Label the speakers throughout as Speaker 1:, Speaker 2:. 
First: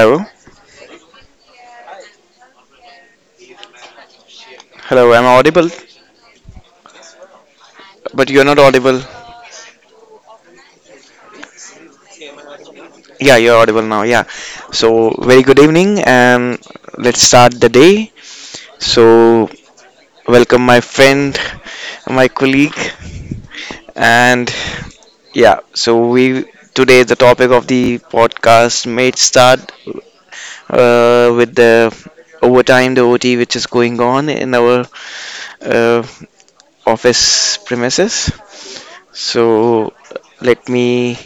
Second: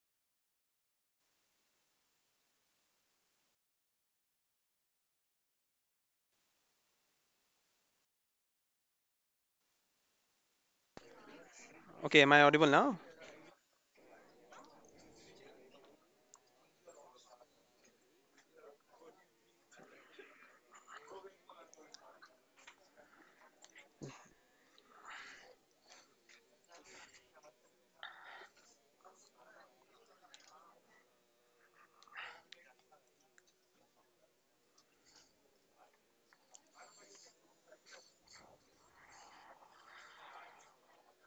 Speaker 1: hello, hello. I'm audible, but you're not audible.
Speaker 2: Okay, am I audible now?
Speaker 1: Yeah, you're audible now. Yeah. So, very good evening, and let's start the day. So, welcome my friend, my colleague, and yeah. So we today the topic of the podcast made start with the overtime, the OT, which is going on in our uh, office premises. So let me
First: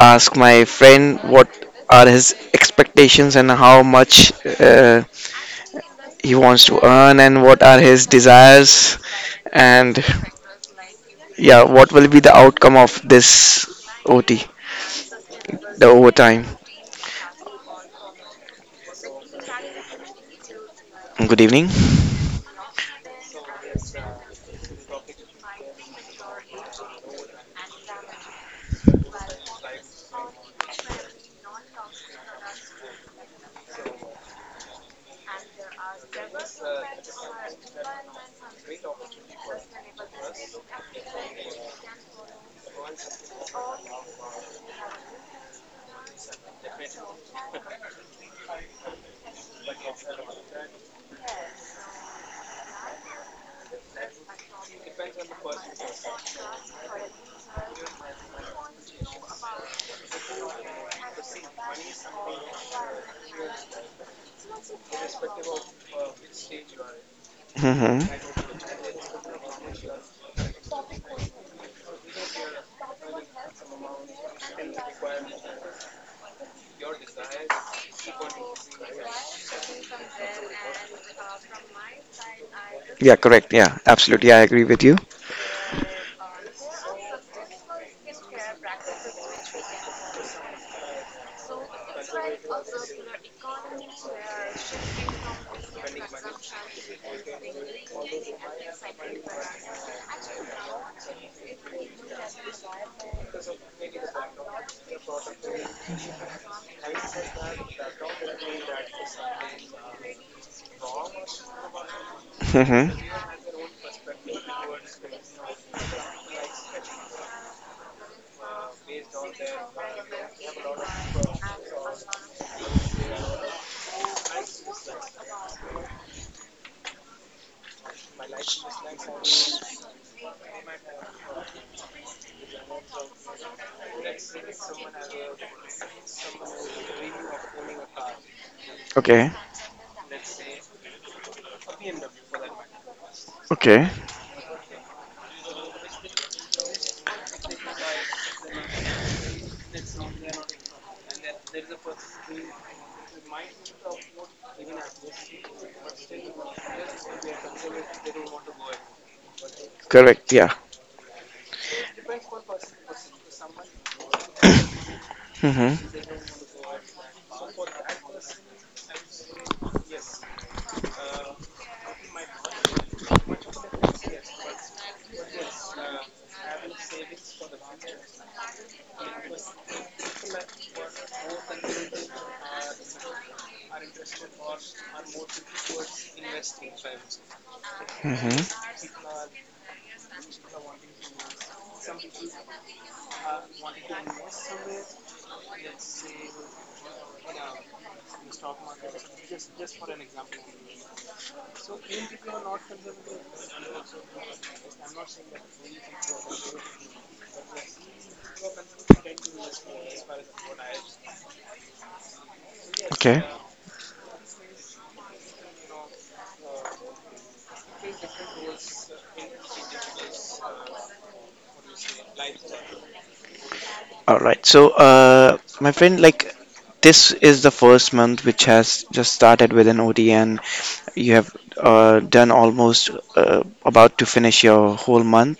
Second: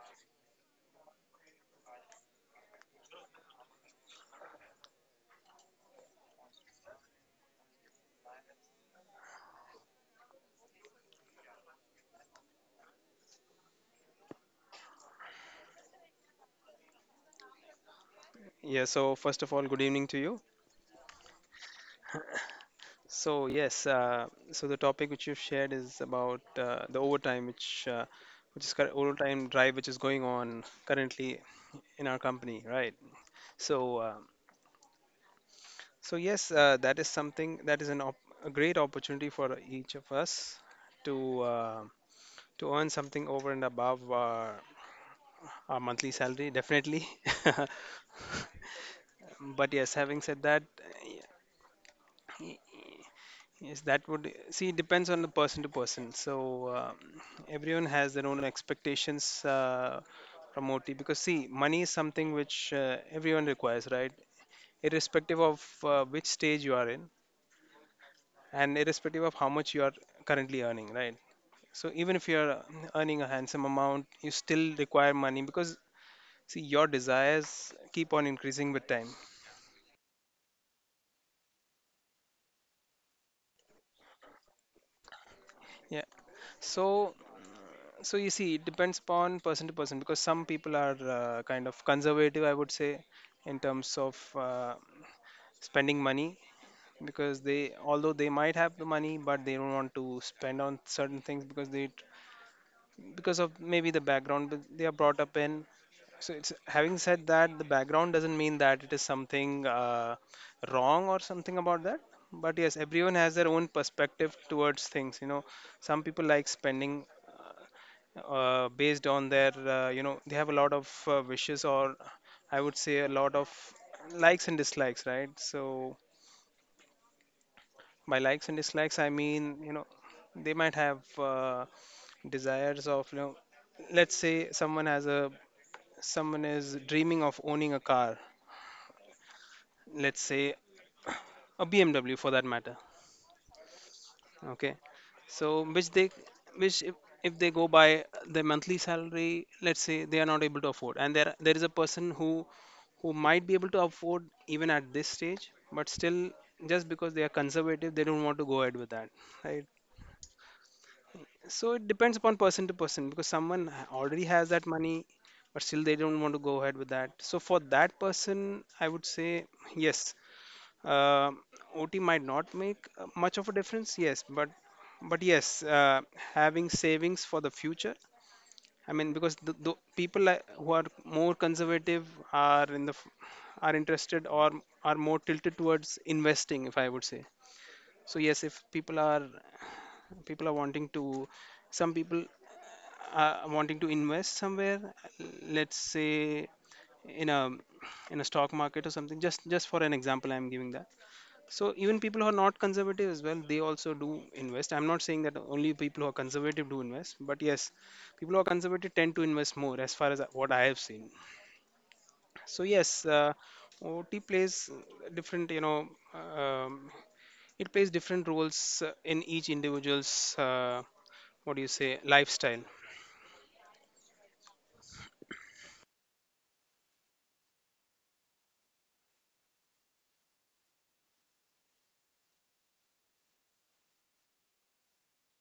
Speaker 1: ask my friend what are his expectations and how much uh, he wants to earn and what are his desires, and yeah, what will be the outcome of this OT, the overtime?
Speaker 2: Yeah, so first of all, good evening to you.
Speaker 1: Good evening.
Speaker 2: So, yes, so the topic which you've shared is about the overtime, overtime drive, which is going on currently in our company, right? So, so yes, that is something that is a great opportunity for each of us to uh, to earn something over and above our monthly salary, definitely. But yes, having said that, yes, that would see it depends on the person to person. So everyone has their own expectations from OT because see, money is something which everyone requires, right? Irrespective of which stage you are in,
Speaker 1: Hmm.
Speaker 2: and irrespective of how much you are currently earning, right? So even if you are earning a handsome amount, you still require money because see your desires keep on increasing with time.
Speaker 1: Yeah, correct. Yeah, absolutely, I agree with you.
Speaker 2: Yeah. So so you see it depends upon person to person because some people are kind of conservative, I would say, in terms of spending money because they although they might have the money, but they don't want to spend on certain things because they because of maybe the background that they are brought up in. So it's, having said that, the background doesn't mean that it is something wrong or something about that, but yes,
Speaker 1: Hmm.
Speaker 2: everyone has their own perspective towards things, you know. Some people like spending, uh, based on their, you know, they have a lot of wishes, or I would say a lot of likes and dislikes, right? So by likes and dislikes I mean, you know, they might have desires of, you know, let's say someone has a someone is dreaming of owning a car,
Speaker 1: Okay.
Speaker 2: let's say a bmw for that matter,
Speaker 1: Okay.
Speaker 2: okay? So which they, which if they go by the monthly salary, let's say they are not able to afford, and there is a person who might be able to afford even at this stage, but still, just because they are conservative, they don't want to go ahead with that, right?
Speaker 1: Correct. Yeah.
Speaker 2: So it depends upon person to person because someone already has that money, but still they
Speaker 1: Hmm.
Speaker 2: don't want to go ahead with that. So for that person I would say yes, uh, OT might not make much of a difference, yes, but yes, having savings for the future. I mean, because the people who are more conservative are in are interested, or are more tilted towards investing, if I would say. So yes, if
Speaker 1: Hmm.
Speaker 2: people are, people are wanting to, some people are wanting to invest somewhere, let's say in a, in a stock market or something. Just for an example, I'm giving that. So even people who are not conservative as well, they also do invest. I'm not saying that only people who are conservative do invest, but yes, people who are conservative tend to invest more, as far as what I have seen. So yes,
Speaker 1: Okay.
Speaker 2: OT plays different, you know, um, it plays different roles in each individual's, what do you say, lifestyle.
Speaker 1: All right. So my friend, like this is the first month which has just started with an OT, and you have done almost about to finish your whole month.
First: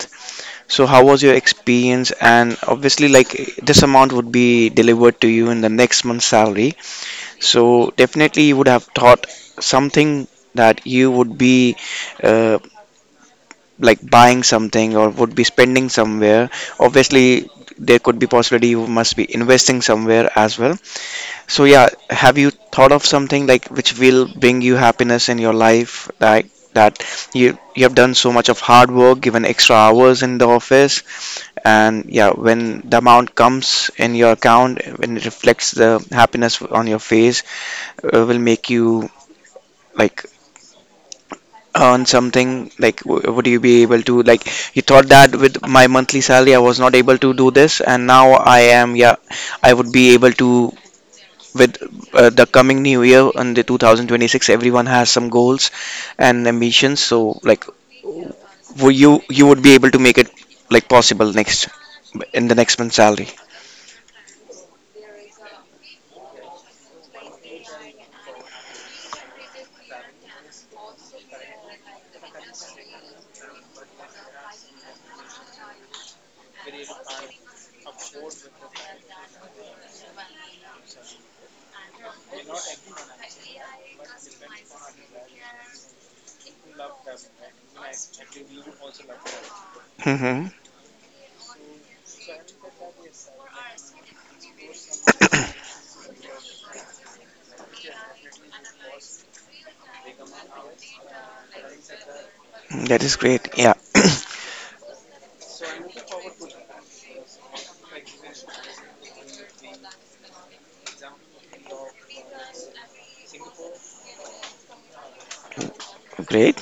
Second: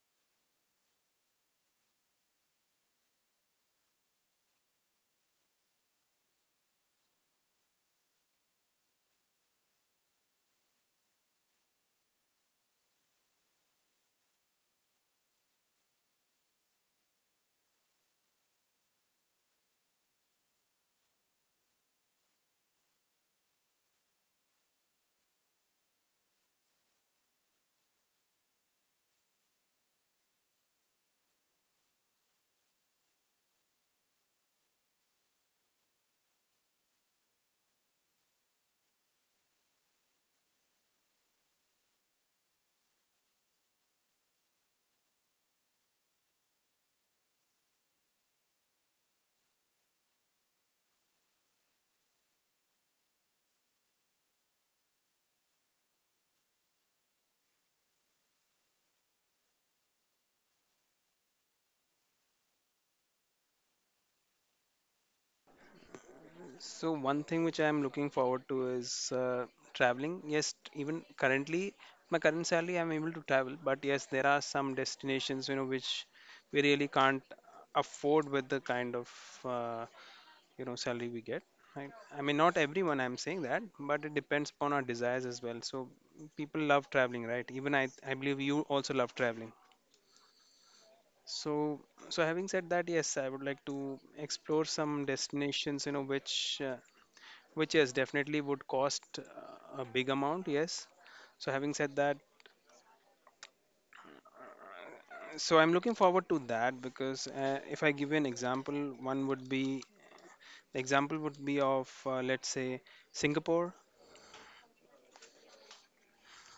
Speaker 1: So, how was your experience? And obviously, like this amount would be delivered to you in the next month's salary. So, definitely, you would have thought something that you would be uh, like buying something or would be spending somewhere. Obviously, there could be possibility you must be investing somewhere as well. So yeah, have you thought of something like which will bring you happiness in your life, like that you have done so much of hard work, given extra hours in the office, and yeah, when the amount comes in your account, when it reflects the happiness on your face, will make you like earn something, like would you be able to, like, you thought that with my monthly salary I was not able to do this, and now I am, yeah, I would be able to with the coming new year and the 2026, everyone has some goals and ambitions. So like, will you would be able to make it like possible next in the next month's salary?
Speaker 2: So one thing which I'm looking forward to is traveling. Yes, even currently, my current salary, I'm able to travel. But yes, there are some destinations, you know, which we really can't afford with the kind of uh, you know salary we get. Right? I mean, not everyone I'm saying that, but it depends upon our desires as well. So people love traveling, right? Even I believe you also love traveling.
Speaker 1: Hmm.
Speaker 2: So, so having said that, yes, I would like to explore some destinations, you know, which yes definitely would cost a big amount, yes. So having said that,
Speaker 1: That is great. Yeah.
Speaker 2: so I'm looking forward to that because, if I give you an example, one would be the example would be of, let's say, Singapore.
Speaker 1: Great.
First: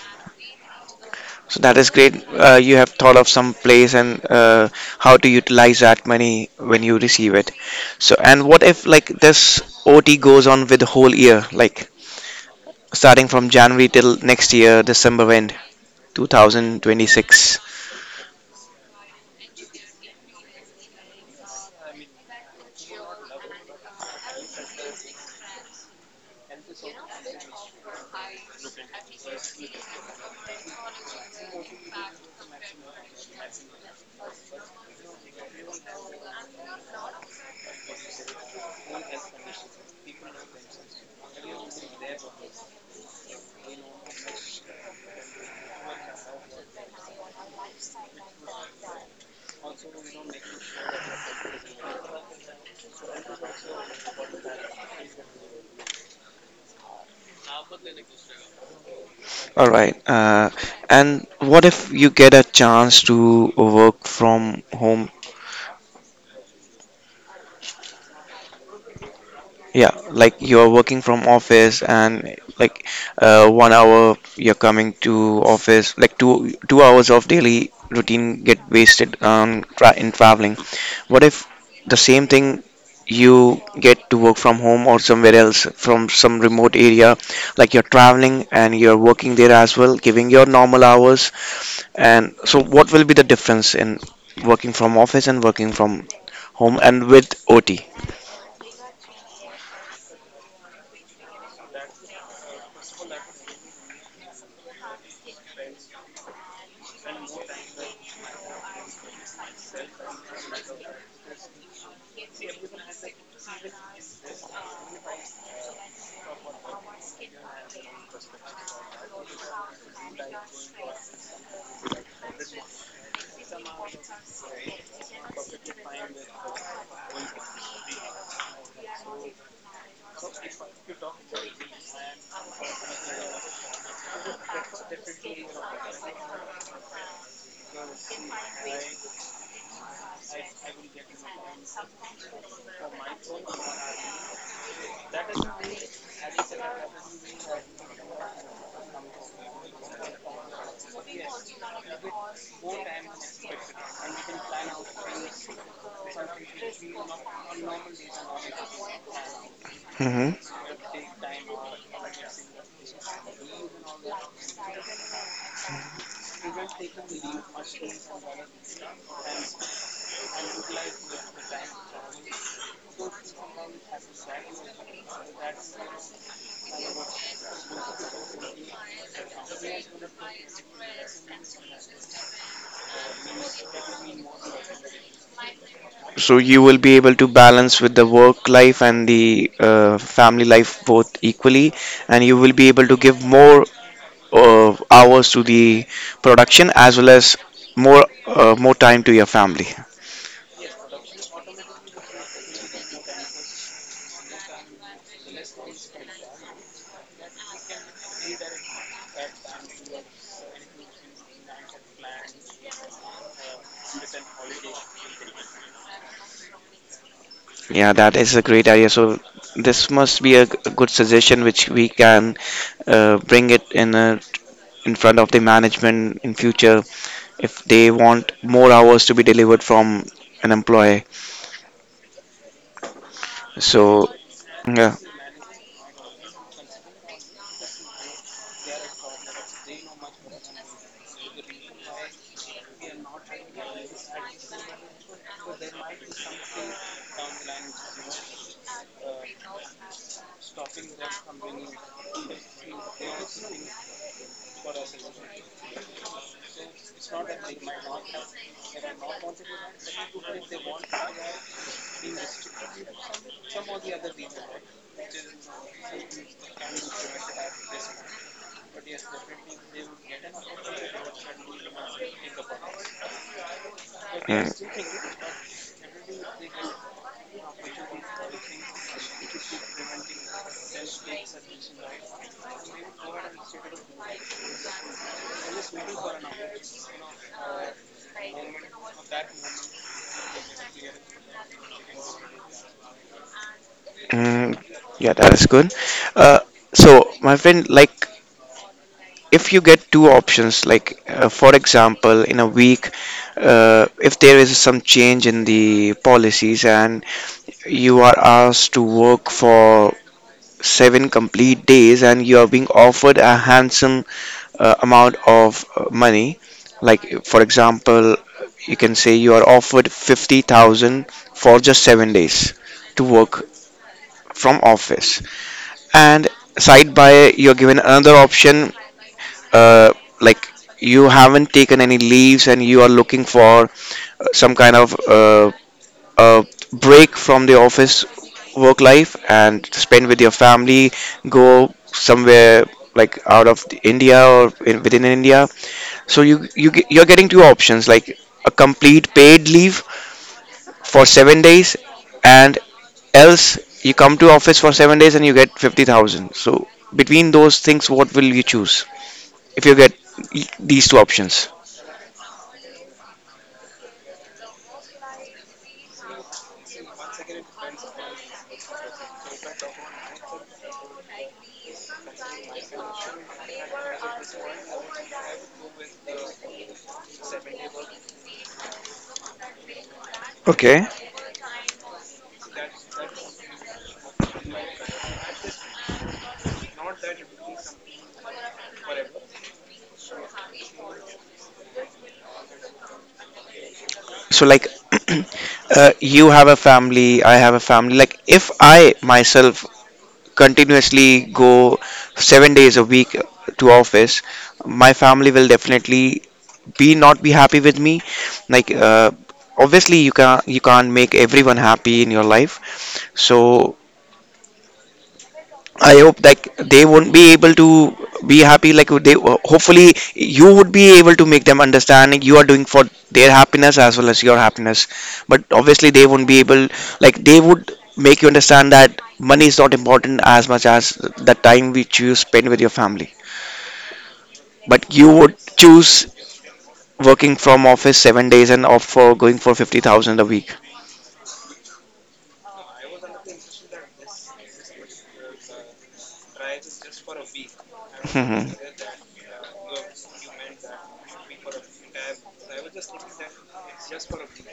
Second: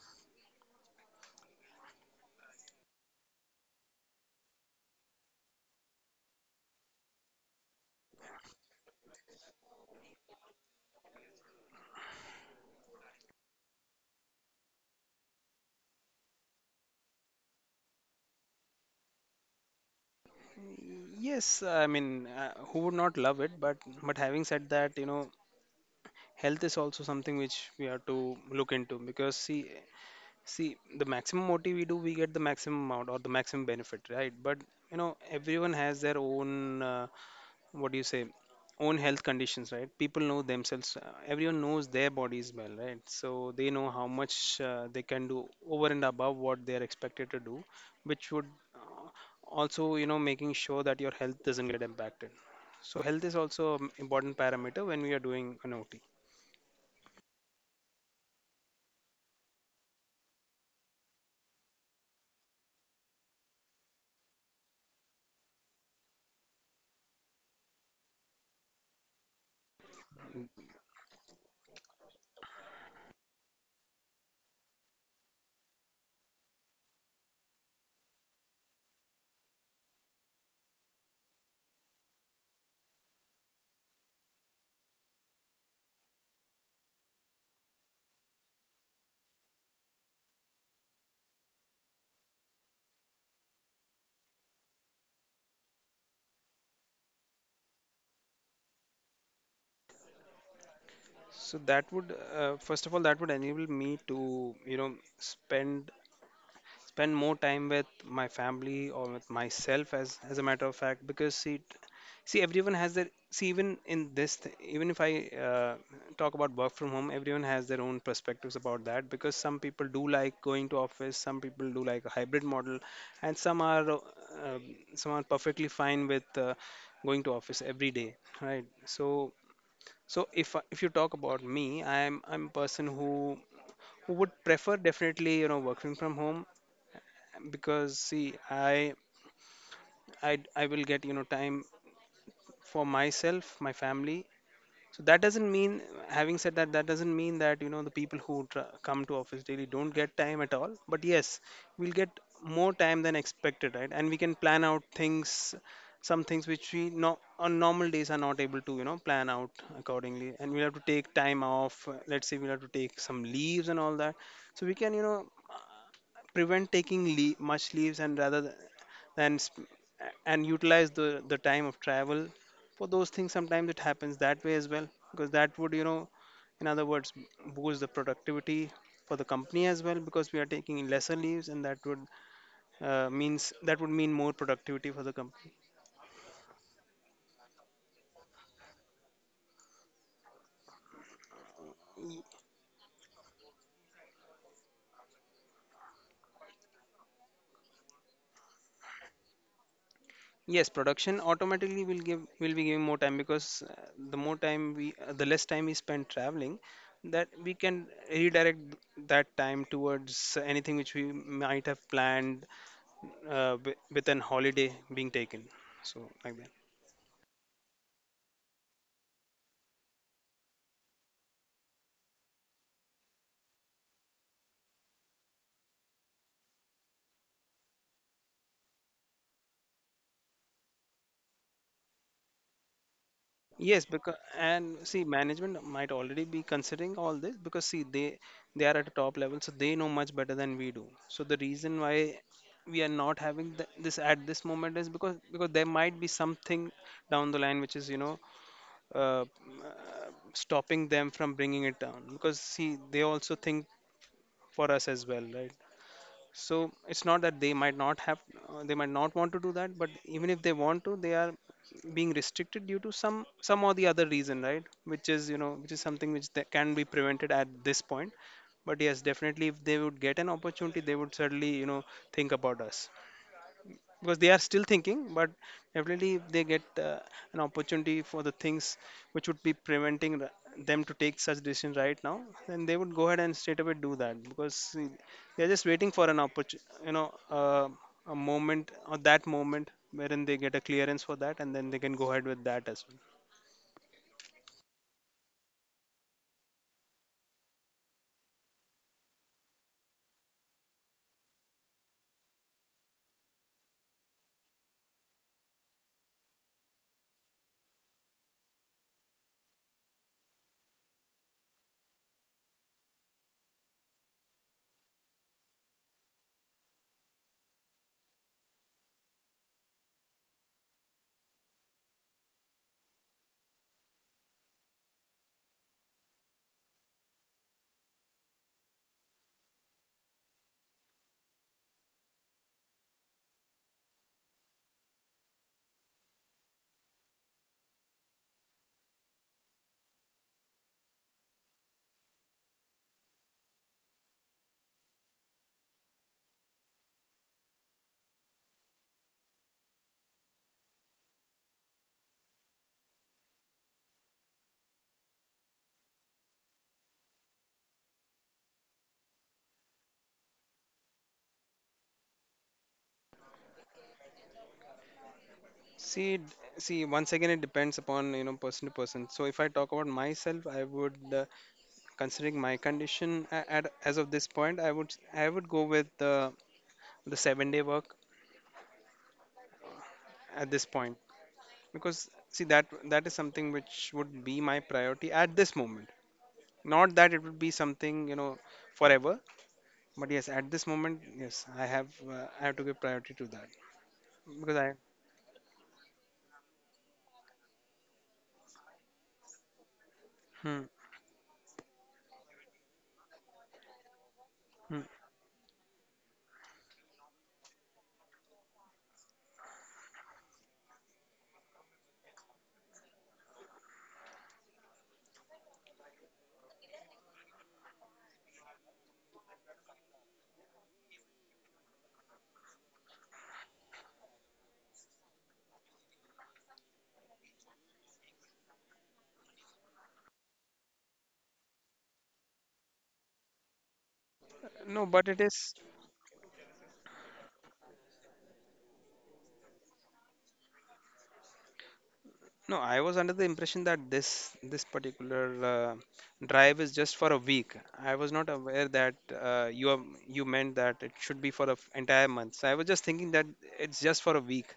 Speaker 1: So that is great. You have thought of some place and how to utilize that money when you receive it. So and what if like this OT goes on with the whole year, like starting from January till next year December end 2026.
Speaker 2: Yes, I mean, who would not love it, but having said that, you know, health is also something which we have to look into because see, see the maximum OT we do, we get the maximum amount or the maximum benefit, right? But you know, everyone has their own, what do you say own health conditions, right? People know themselves, everyone knows their bodies well, right? So they know how much they can do over and above what they are expected to do, which would uh, also, you know, making sure that your health doesn't get impacted. So health is also an important parameter when we are doing an OT.
Speaker 1: All right. And what if you get a chance to work from home? Yeah, like you're working from office and like one hour you're coming to office, like two hours of daily routine get wasted on tra in traveling. What if the same thing you get to work from home or somewhere else from some remote area, like you're traveling and you're working there as well, giving your normal hours. And so what will be the difference in working from office and working from home and with OT?
Speaker 2: So that would, first of all, that would enable me to, you know, spend more time with my family or with myself, as a matter of fact, because see, see everyone has their, see even in even if I, uh, talk about work from home, everyone has their own perspectives about that, because some people do like going to office, some people do like a hybrid model, and um, some are perfectly fine with going to office every day, right? So, so if you talk about me, I'm a person who would prefer definitely, you know, working from home, because see, I will get, you know, time for myself, my family. So that doesn't mean, having said that, that doesn't mean that, you know, the people who come to office daily don't get time at all, but yes, we'll get more time than expected, right, and we can plan out things, some things which we no, on normal days, are not able to, you know, plan out
Speaker 1: Hmm.
Speaker 2: accordingly, and we'll have to take time off, let's say we'll have to take some leaves and all that. So we can, you know, prevent taking much leaves, and rather, and sp- and utilize the time of travel for those things, sometimes it happens that way as well, because that would, you know, in other words, boost the productivity for the company as well, because we are taking lesser leaves, and that would, means that would mean more productivity for the company.
Speaker 1: So you will be able to balance with the work life and the family life both equally, and you will be able to give more hours to the production, as well as more time to your family.
Speaker 2: Yes, production automatically will give, will be giving more time because, the less time we spend traveling, that we can redirect that time towards anything which we might have planned, with an holiday being taken, so like that.
Speaker 1: Yeah, that is a great idea. So this must be a good suggestion which we can bring it in a, in front of the management in future if they want more hours to be delivered from an employee.
Speaker 2: Yes,
Speaker 1: So
Speaker 2: because, and
Speaker 1: yeah.
Speaker 2: see, management might already be considering all this, because see, they are at a top level, so they know much better than we do. So the reason why we are not having this at this moment is because there might be something down the line which is, you know, uh, stopping them from bringing it down, because see, they also think for us as well, right? So it's not that they might not have, they might not want to do that, but even if they want to, they are being restricted due to some or the other reason, right, which is, you know, which is something which that can be prevented at this point. But yes, definitely, if they would get an opportunity, they would certainly, you know, think about us, because they are
Speaker 1: Yeah.
Speaker 2: still thinking. But definitely, if they get an opportunity for the things which would be preventing them to take such decision right now, then they would go ahead and straight away do that, because see, they're just waiting for an opportunity, you know, a moment or that moment wherein they get a clearance for that, and then they can go ahead with that as well.
Speaker 1: Mm, yeah, that is good. Uh, so, my friend, like, if you get two options, like for example, in a week, if there is some change in the policies and you are asked to work for seven complete days, and you are being offered a handsome amount of money, like, for example, you can say you are offered 50,000 for just 7 days to work from office, and side by you're given another option, uh, like you haven't taken any leaves and you are looking for some kind of uh, break from the office work life and spend with your family, go somewhere like out of the India or in, within India. So you're getting two options, like a complete paid leave for 7 days, and else, you come to office for 7 days and you get 50,000. So, between those things, what will you choose if you get these two options?
Speaker 2: see d- See, once again it depends upon, you know, person to person. So if I talk about myself, I would, considering my condition as of this point, I would go with uh, the 7 day work at this
Speaker 1: Okay.
Speaker 2: point, because see, that is something which would be my priority at this moment, not that it would be something, you know, forever, but yes, at this moment, yes, I have to give priority to that
Speaker 1: So,
Speaker 2: because I,
Speaker 1: like, you have a family, I have a family. Like, if I myself
Speaker 2: hmm,
Speaker 1: continuously go 7 days a week to office,
Speaker 2: hmm.
Speaker 1: my family will definitely be not be happy with me. Like, obviously, you can't make everyone happy in your life. So I hope like they won't be able to be happy. Like they hopefully you would be able to make them understand you are doing for their happiness as well as your happiness. But obviously they won't be able, like they would make you understand that money is not important as much as the time which you spend with your family.
Speaker 2: No,
Speaker 1: But
Speaker 2: but
Speaker 1: you
Speaker 2: it
Speaker 1: would
Speaker 2: is,
Speaker 1: choose working from office 7 days and opt for going for 50,000 a week.
Speaker 2: no, I was under the impression that this particular, uh, drive is just for a week. I was not aware that, uh, you are, you meant that it should be for an entire month, so I was just thinking that it's just for a week,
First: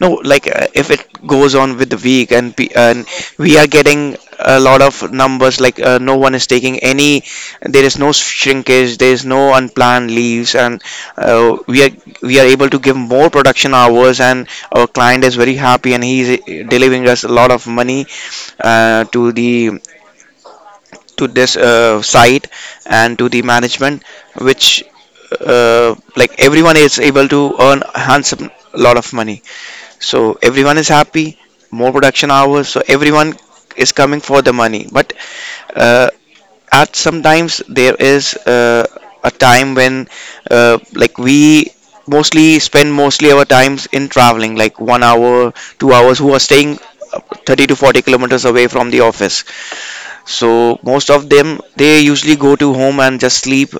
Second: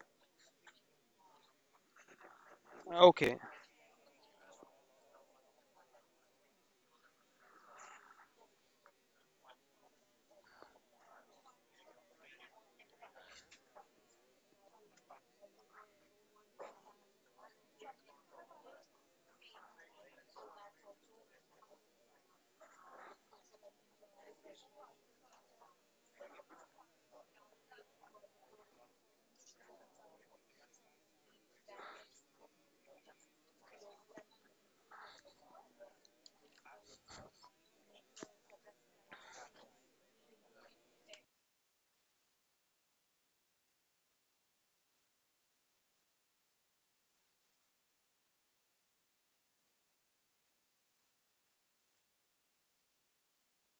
Speaker 1: No, like if it goes on with the week and
Speaker 2: okay.
Speaker 1: we are getting a lot of numbers, like no one is taking any, there is no shrinkage, there is no unplanned leaves, and uh, we are we are able to give more production hours, and our client is very happy, and he is delivering us a lot of money to the to this site and to the management, which like everyone is able to earn a handsome lot of money. So everyone is happy, more production hours, so everyone is coming for the money. But uh, at sometimes there is a time when like we mostly our times in traveling, like one hour, 2 hours, who are staying uh, 30 to 40 kilometers away from the office, so most of them they usually go to home and just sleep,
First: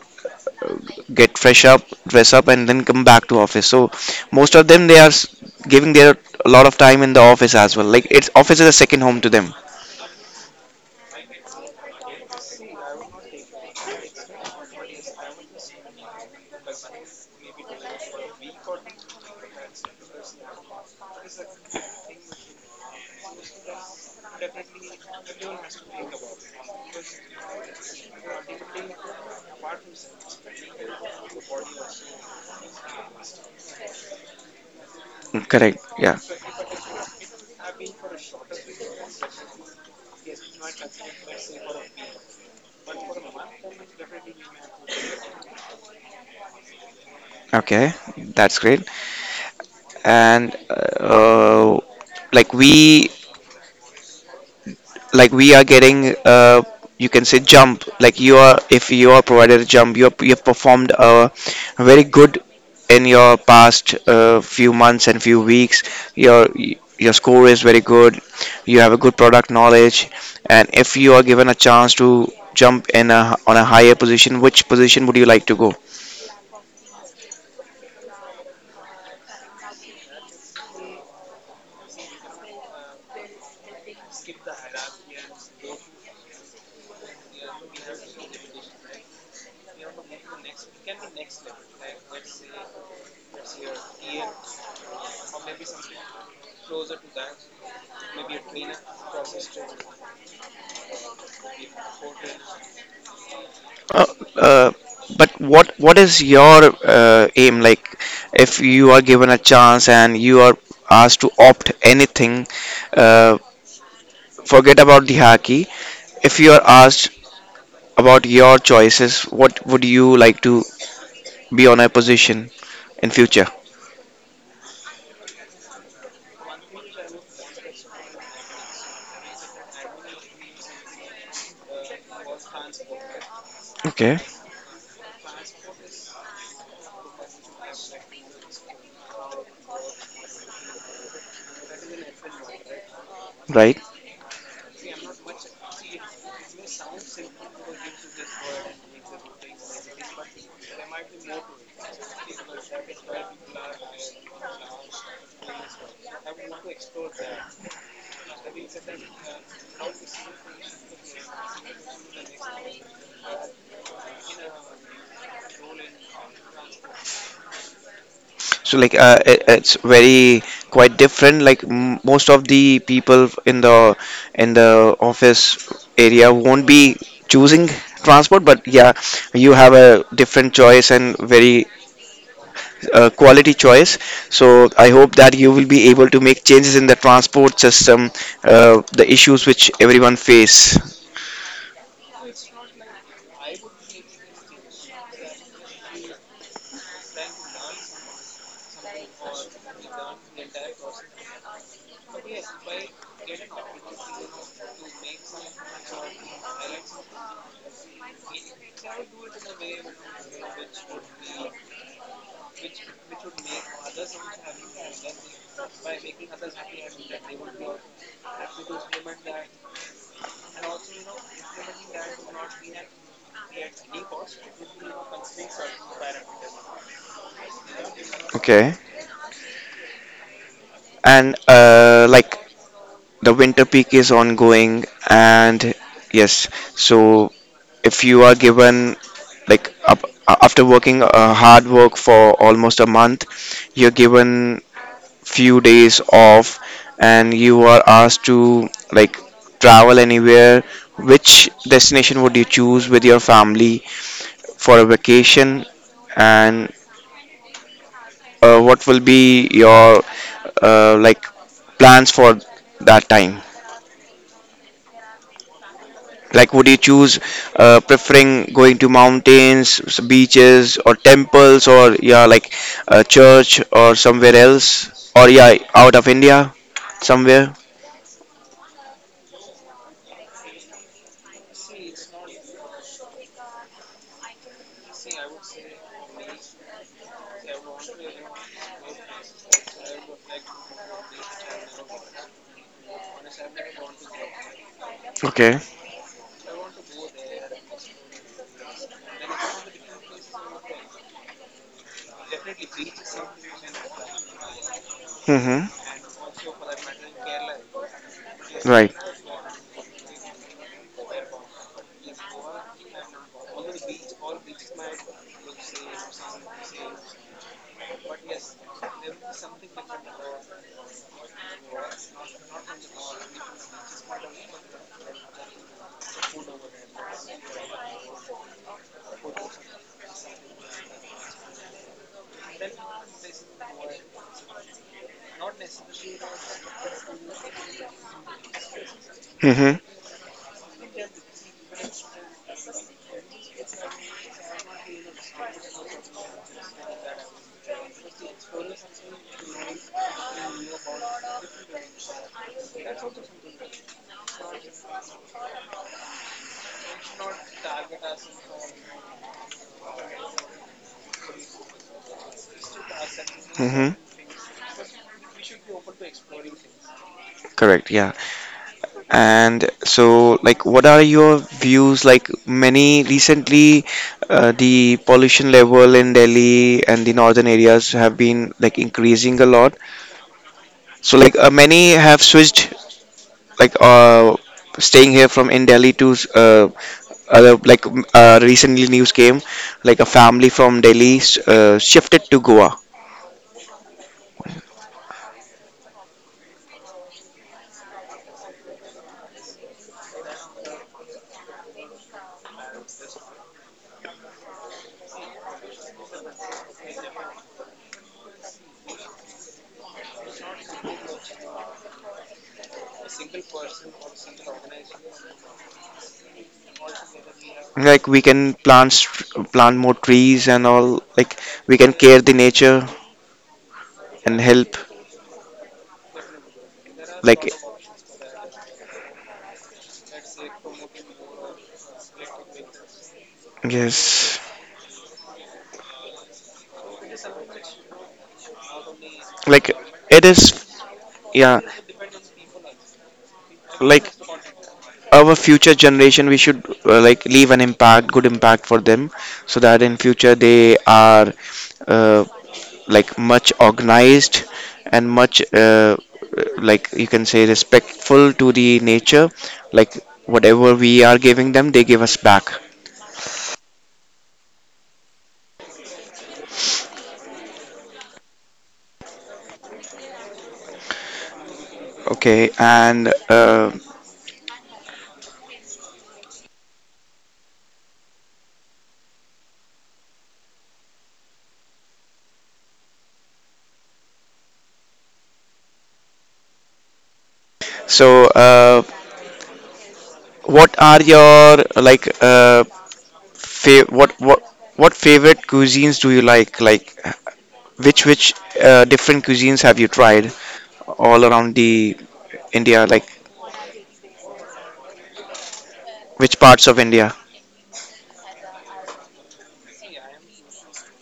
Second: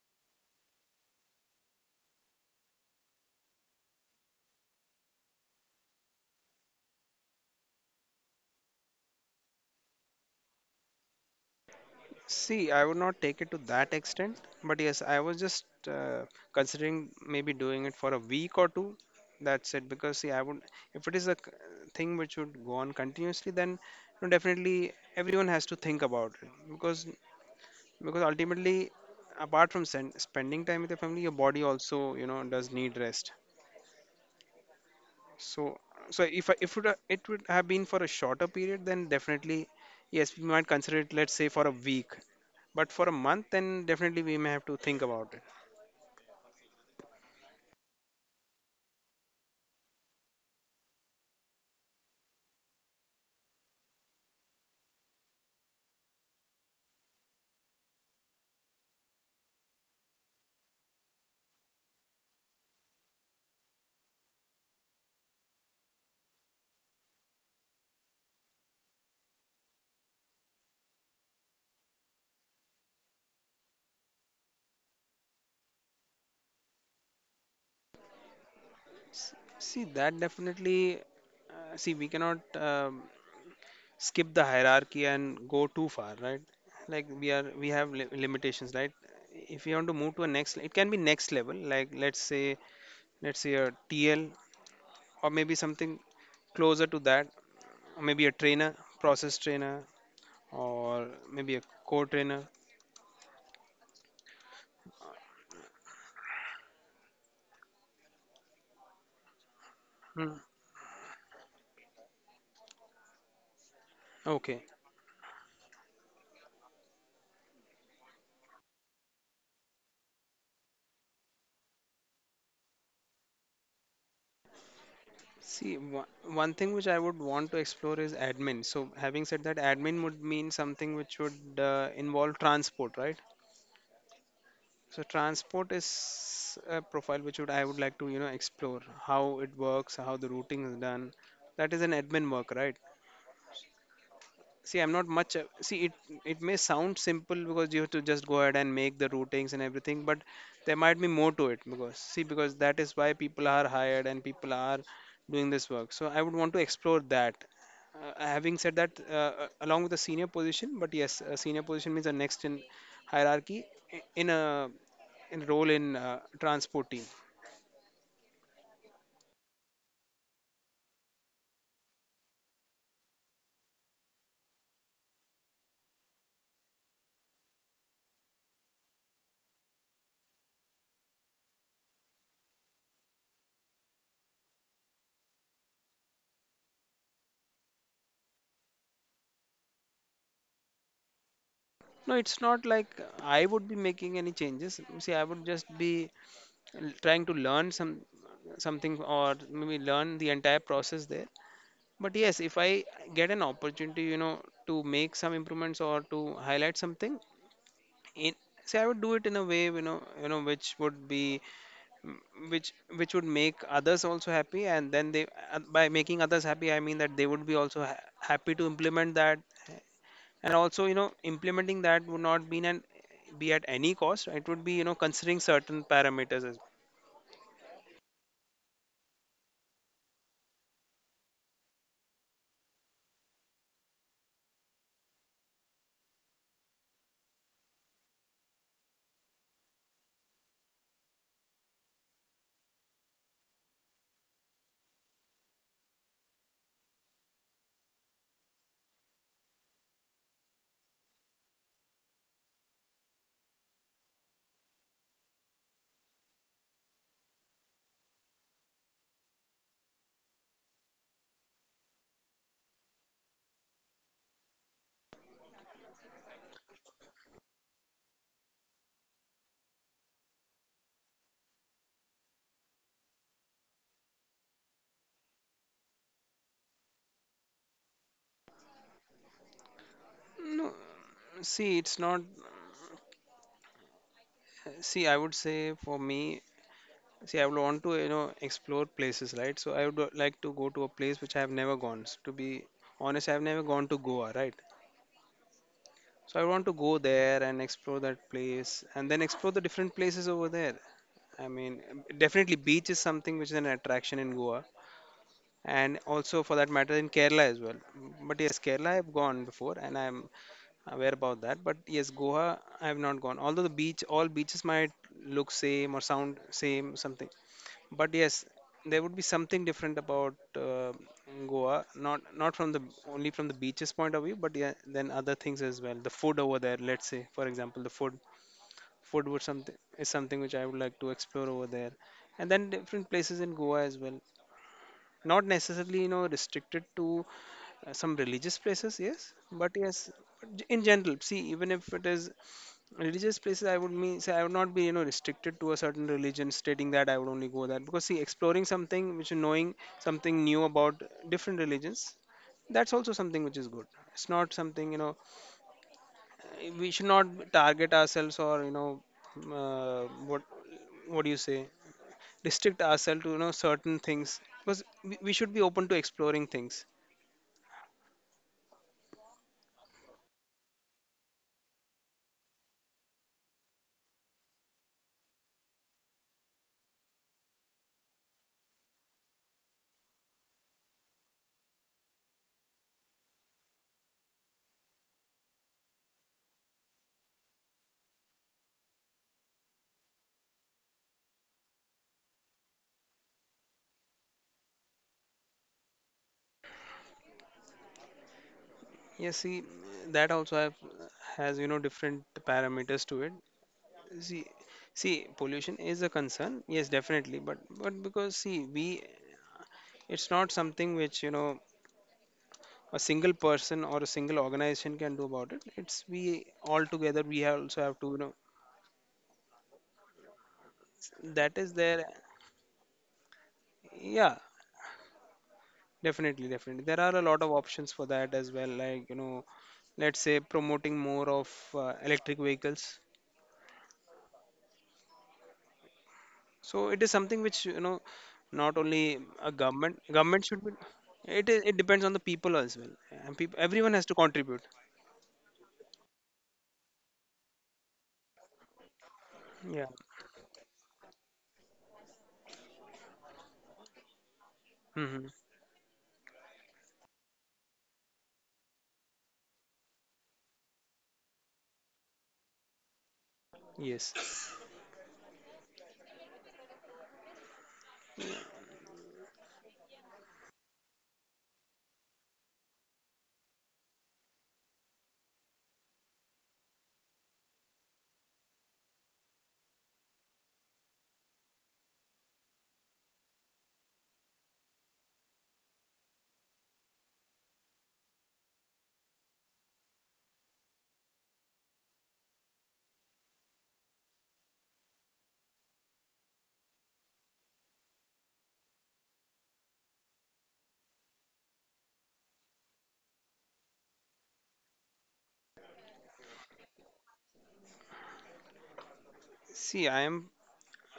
Speaker 1: get fresh up, dress up, and then come back to office. So most of them they are giving their a lot of time in the office as well. Like it's office is a second home to them.
Speaker 2: See, I would not take it to that extent, but yes, I was just considering maybe doing it for a week or two. That's it, because see, I would if it is a c- thing which would go on continuously, then you know, definitely everyone has to think about it because ultimately, apart from spending time with your family, your body also you know does need rest.
Speaker 1: Correct.
Speaker 2: So
Speaker 1: Yeah.
Speaker 2: so if it would have been for a shorter period, then definitely yes, we might consider it. Let's say for a week, but for a month then definitely we may have to think about it.
Speaker 1: Okay. That's great. And uh, like we are getting you can say jump, like you are, if you are provided a jump, you, are, you have performed very good in your past few months and few weeks, your your score is very good, you have a good product knowledge, and if you are given a chance to jump in a, on a higher position, which position would you like to go?
Speaker 2: S- See that definitely see we cannot um, skip the hierarchy and go too far, right? Like we have limitations, right? If you want to move to a next, it can be next level, like let's say a tl, or maybe something closer to that, or maybe a trainer, process trainer, or maybe a core trainer.
Speaker 1: Uh, uh, but what is your aim? Like, if you are given a chance and
Speaker 2: Hmm.
Speaker 1: you are asked to opt anything, uh,
Speaker 2: Okay,
Speaker 1: forget about the haki. If you are asked about your choices, what would you like to be on a position in future?
Speaker 2: see, one thing which I would want to explore is admin. So, having said that, admin would mean something which would involve transport, right?
Speaker 1: Okay,
Speaker 2: So, transport is a profile which would I would like to, you know, explore how it works, how the routing is done. That is an admin work, right?
Speaker 1: right.
Speaker 2: See I'm not much see it may sound simple because you have to just go ahead and make the routings and everything, but there might be more to it, because see because that is why people are hired and people are doing this work, so I would want to explore that. Having said that, along with the senior position, but yes a senior position means a next in hierarchy, i- in a in a role in transport team.
Speaker 1: So like it's very quite different. Like most of the people in the office area won't be choosing transport, but yeah, you have a different choice and very quality choice. So I hope that you will be able to make changes in the transport system, the issues which everyone face.
Speaker 2: No it's not like I would be making any changes, see I would just be trying to learn some something or maybe learn the entire process there. But yes, if I get an opportunity, you know, to make some improvements or to highlight something in, say, I would do it in a way, you know, which would be mm, which would make others also happy, and then they by making others happy I mean that they would be also happy to implement that. And also, you know, implementing that would not be an, be at any cost, it would be, you know, considering certain parameters as well.
Speaker 1: Okay, and like the winter peak is ongoing, and yes, so if you are given, like up, after working hard work for almost a month, you're given few days off, and you are asked to like travel anywhere. Which destination would you choose with your family for a vacation, and what will be your like plans for that time? Like, would you choose preferring going to mountains, beaches, or temples, or yeah, like a church or somewhere else, or yeah, out of India somewhere?
Speaker 2: See it's not. See, I would say for me, see, I would want to, you know, explore places, right? So I would like to go to a place which I have never gone. To be honest, I have never gone to Goa, right?
Speaker 1: Okay.
Speaker 2: So I want to go there and explore that place and then explore the different places over there. I mean, definitely beach is something which is an attraction in Goa,
Speaker 1: Mm-hmm.
Speaker 2: and also for that matter in Kerala as well. But yes, Kerala
Speaker 1: Right.
Speaker 2: I have gone before and I'm aware about that. But yes, Goa I have not gone. Although the beach, all beaches might look same or sound same, something, but yes there would be something different about Goa, not from the, only from the beaches point of view, but yeah then other things as well, the food over there, let's say for example the food would something is something which I would like to explore over there. And then different places in Goa as well, not necessarily, you know, restricted to some religious places, yes. But
Speaker 1: Mm-hmm.
Speaker 2: yes, in general, see even if it is religious places, I would mean, say, I would not be, you know, restricted to a certain religion stating that I would only go there, because see exploring something which, knowing something new about different religions, that's also something which is good. It's not something, you know, we should not target ourselves or, you know, mm, uh, what what do you say, restrict ourselves to, you know,
Speaker 1: Mm-hmm.
Speaker 2: certain things, because we should be open to exploring things.
Speaker 1: Correct. Yeah. And so, like, what are your views? Like, many recently, the pollution level in Delhi and the northern areas have been like increasing a lot. So, like, many have switched like staying here from in Delhi to other, like recently news came like a family from Delhi shifted to Goa.
Speaker 2: Yes, see that also have, has you know different parameters to it. See, see, pollution is a concern. Yes, definitely. But because see, we, it's not something which you know a single person or a single organization can do about it. It's we all together. We have- also have
Speaker 1: Like
Speaker 2: to you
Speaker 1: we
Speaker 2: know,
Speaker 1: can plant plant more trees and all, like
Speaker 2: that is
Speaker 1: we can
Speaker 2: there.
Speaker 1: care the nature
Speaker 2: Yeah,
Speaker 1: and help,
Speaker 2: definitely, definitely. There are a lot
Speaker 1: like
Speaker 2: of options for that as well. Like you know, let's say promoting more of electric vehicles.
Speaker 1: yes,
Speaker 2: So it is something which you know, not only a
Speaker 1: like
Speaker 2: government
Speaker 1: it
Speaker 2: government should be.
Speaker 1: is.
Speaker 2: It
Speaker 1: Yeah,
Speaker 2: is. It depends on the people as well, and people everyone has
Speaker 1: like
Speaker 2: to contribute.
Speaker 1: our future generation, we should like leave an impact, good impact for them, so that
Speaker 2: Yeah.
Speaker 1: in future they are uh, like much organized, and
Speaker 2: Hmm.
Speaker 1: much like you can say respectful to the nature, like whatever we are giving them they give us back.
Speaker 2: Yes.
Speaker 1: Okay. And so what are your like fa- what what what favorite cuisines do you like? Like which different cuisines have you tried all around the India? Like which parts of India?
Speaker 2: See, I am.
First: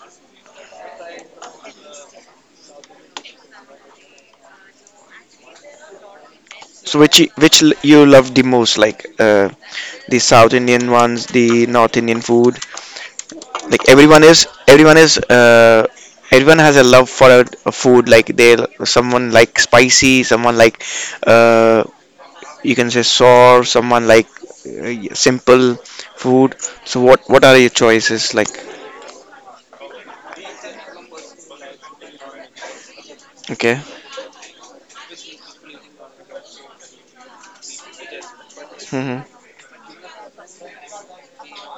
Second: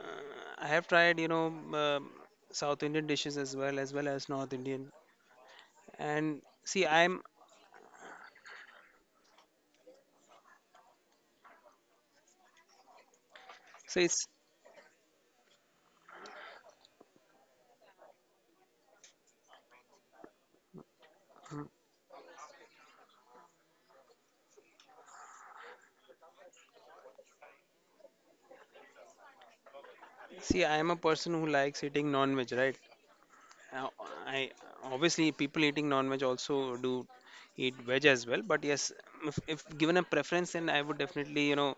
Speaker 2: Uh, I have tried, you know, um, South Indian dishes as well, as well as North Indian. And see,
Speaker 1: So which
Speaker 2: I'm.
Speaker 1: you love the most, like the South Indian ones, the North Indian food? Like
Speaker 2: So it's.
Speaker 1: everyone has a love for a food. Like they, someone like spicy, someone like,
Speaker 2: Mhm.
Speaker 1: uh, you can say sour, someone like simple food. So what are your choices? Like,
Speaker 2: See, I am a person who likes eating non-veg, right?
Speaker 1: okay.
Speaker 2: Uh, I, obviously people eating non-veg also do eat veg as well. But yes,
Speaker 1: Hmm.
Speaker 2: if given a preference, then I would definitely you know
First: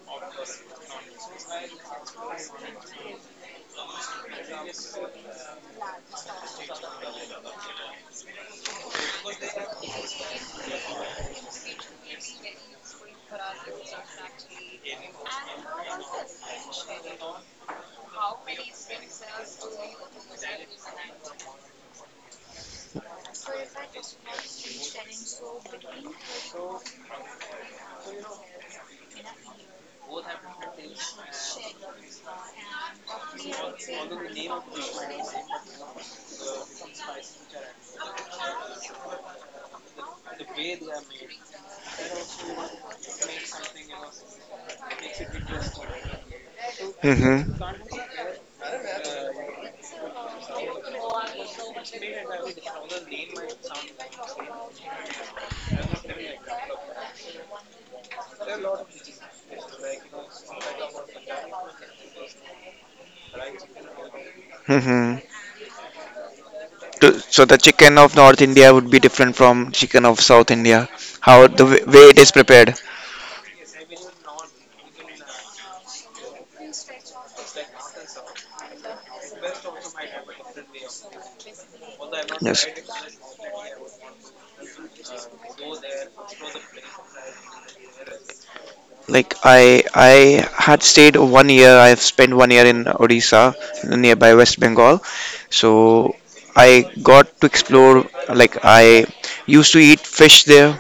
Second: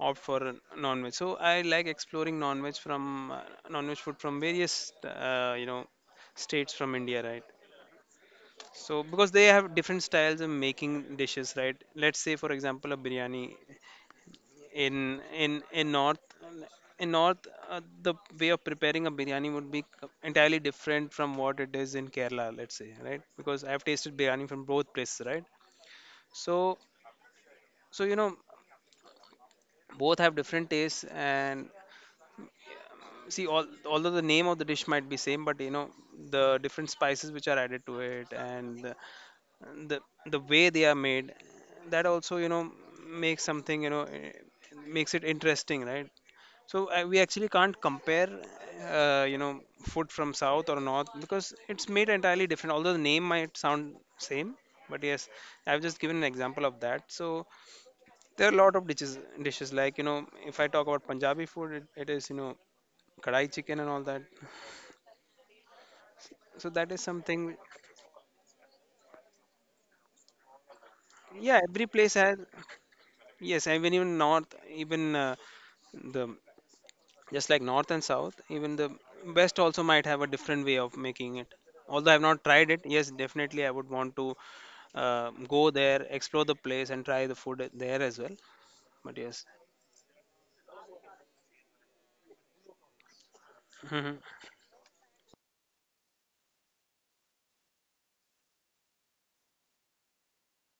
Speaker 2: opt for a non-veg. So I like exploring non-veg from non-veg food from various you know states from India, right? So because they have different styles of making dishes, right? Let's say for example a biryani in in in north in north the way of preparing a biryani would be entirely different from what it is in Kerala, let's say, right? Because I have tasted biryani from both places, right? So so you know both have different tastes. And see all, although the name of the dish might be same, but you know the different spices which are added to it, and the, the way they are made, that also you know makes something, you know, makes it interesting, right? So we actually
Speaker 1: Hmm.
Speaker 2: can't compare, you know, food from south or north because it's made entirely different. Although the name might sound same, but yes, I've just given an example of that. So there are a lot of dishes like you know, if I talk about Punjabi food, it is you know, kadai chicken and all that.
Speaker 1: Hmm.
Speaker 2: So that is
Speaker 1: So so
Speaker 2: something.
Speaker 1: the chicken of North India would be different from chicken of South India. How
Speaker 2: Yeah,
Speaker 1: the
Speaker 2: every
Speaker 1: way
Speaker 2: place
Speaker 1: it is
Speaker 2: has,
Speaker 1: prepared.
Speaker 2: yes, even even north, even the, just like north and south, even the west also might have a different way of making it. Although I've not tried it,
Speaker 1: Yes.
Speaker 2: yes, definitely I would want to go there, explore the place, and try the food there as well. But
Speaker 1: Like
Speaker 2: yes,
Speaker 1: I had stayed one year. I've spent one year in Odisha,
Speaker 2: mhm.
Speaker 1: nearby West Bengal. So I got to explore. Like I used to eat fish there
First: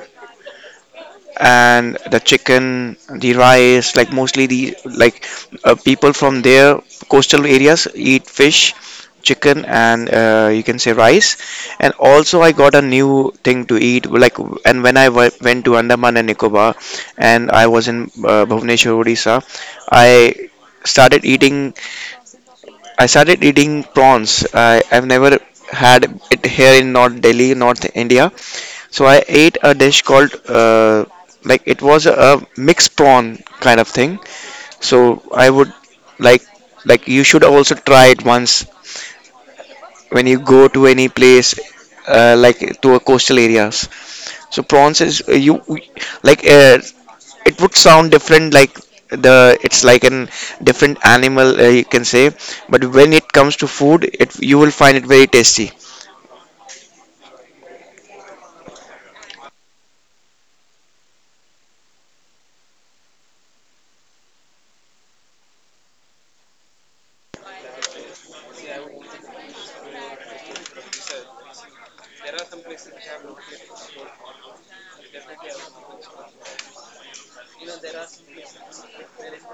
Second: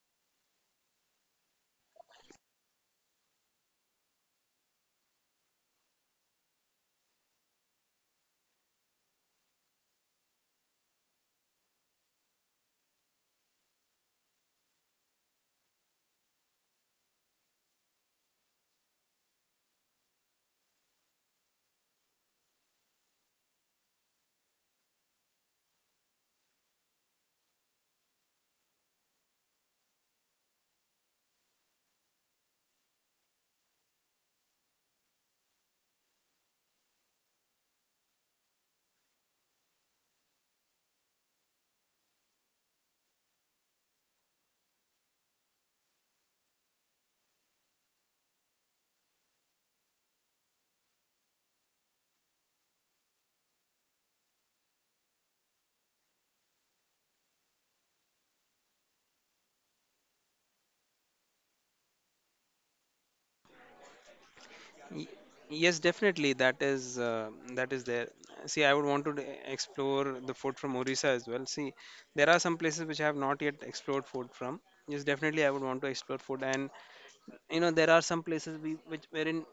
Speaker 1: and the chicken, the rice, like mostly the like people from their coastal areas eat fish, chicken, and you can say rice. And also, I got a new thing to eat. Like, and when I went to Andaman and Nicobar, and I was in Bhubaneswar, Odisha, I started eating I started eating prawns. I've never had it here in North Delhi, North India. So I ate a dish called, like it was a mixed prawn kind of thing. So I would like, like you should also try it once when you go to any place, like to a coastal areas. So prawns is you like it would sound different, like the it's like an different animal you can say, but when it comes to food it you will find it very tasty.
Speaker 2: Y- yes, definitely that is there. See, I would want to explore the food from Orissa as well. See, there are some places which I have not yet explored food from. Yes, definitely I would want to explore food, and you know there are some places we, which wherein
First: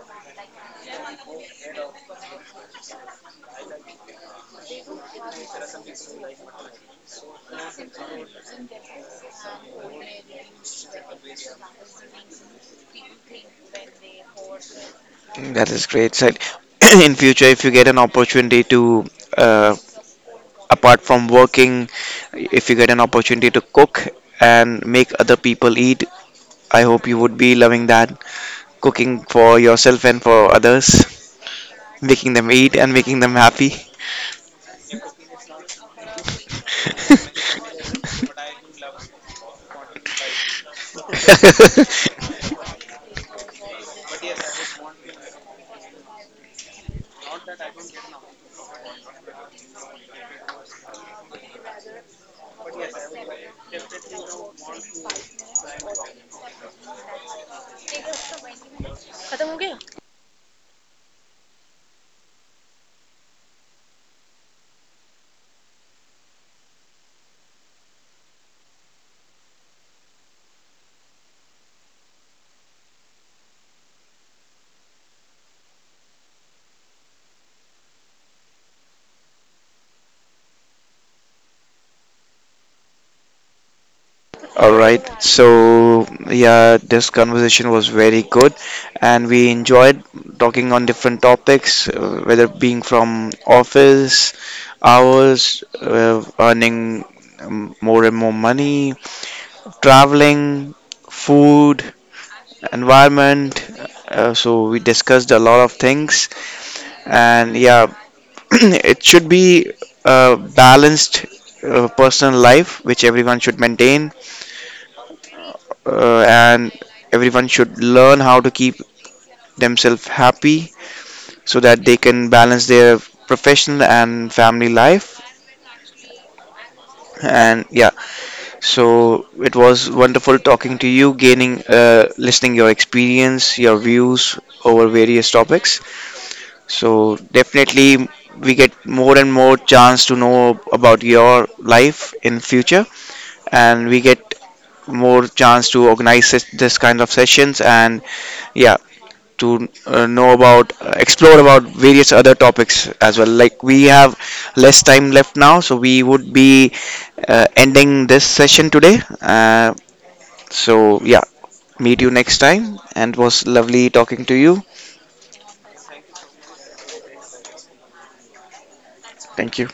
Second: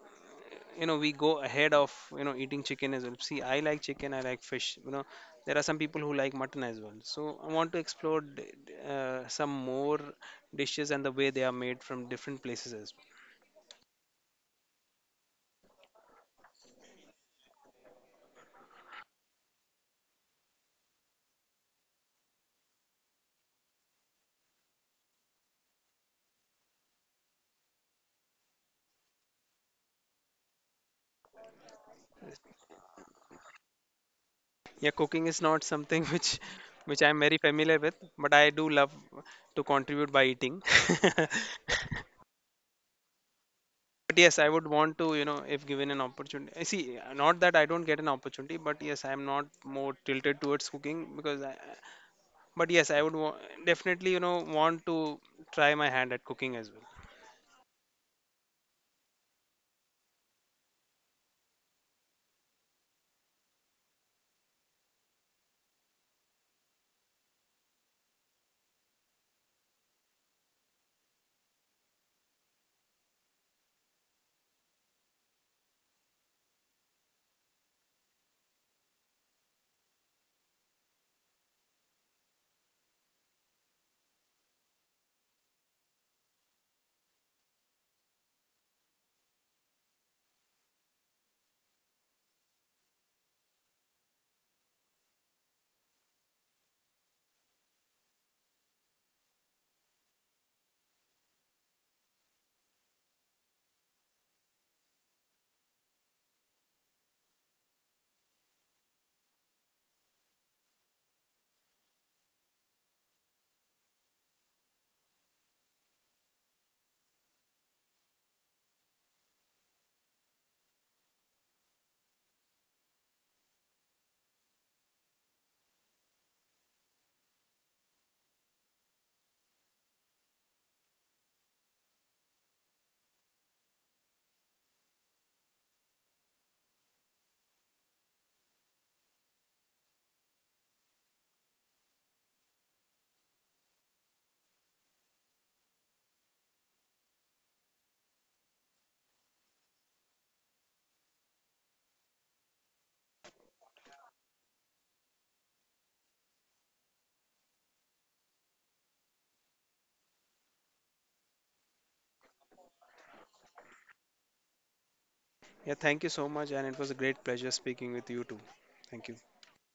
Speaker 2: you know we go ahead of you know eating chicken as well. See I like chicken, I like fish, you know, there are some people who like mutton as well, so I want to explore some more dishes and the way they are made from different places as well.
Speaker 1: That is great. So in future if you get an opportunity to uh, apart from working, if you get an opportunity to cook and make other people eat, I hope you would be loving that, cooking for yourself and for others, making them eat and making them happy.
Speaker 2: Yeah, cooking is not something which I'm very familiar with, but I do love to contribute by eating but yes, I would want to you know if given an opportunity, I see not that I don't get an opportunity but yes I am not more tilted towards cooking because I, but yes, I would definitely, you know, want to try my hand at cooking as well.
Speaker 1: All right. So, yeah, this conversation was very good, and we enjoyed talking on different topics, whether being from office hours, earning more and more money, traveling, food, environment. So we discussed a lot of things, and yeah, it should be a balanced personal life which everyone should maintain, and everyone should learn how to keep themselves happy so that they can balance their professional and family life, and yeah, so it was wonderful talking to you, gaining listening your experience, your views over various topics. So definitely we get more and more chance to know about your life in future, and we get more chance to organize this kind of sessions, and yeah, to know about, explore about various other topics as well. Like we have less time left now, so we would be ending this session today. So yeah, meet you next time, and it was lovely talking to you.
Speaker 2: Yeah, thank you so much, and it was a great pleasure speaking with you too. Thank you.
Speaker 1: Thank you.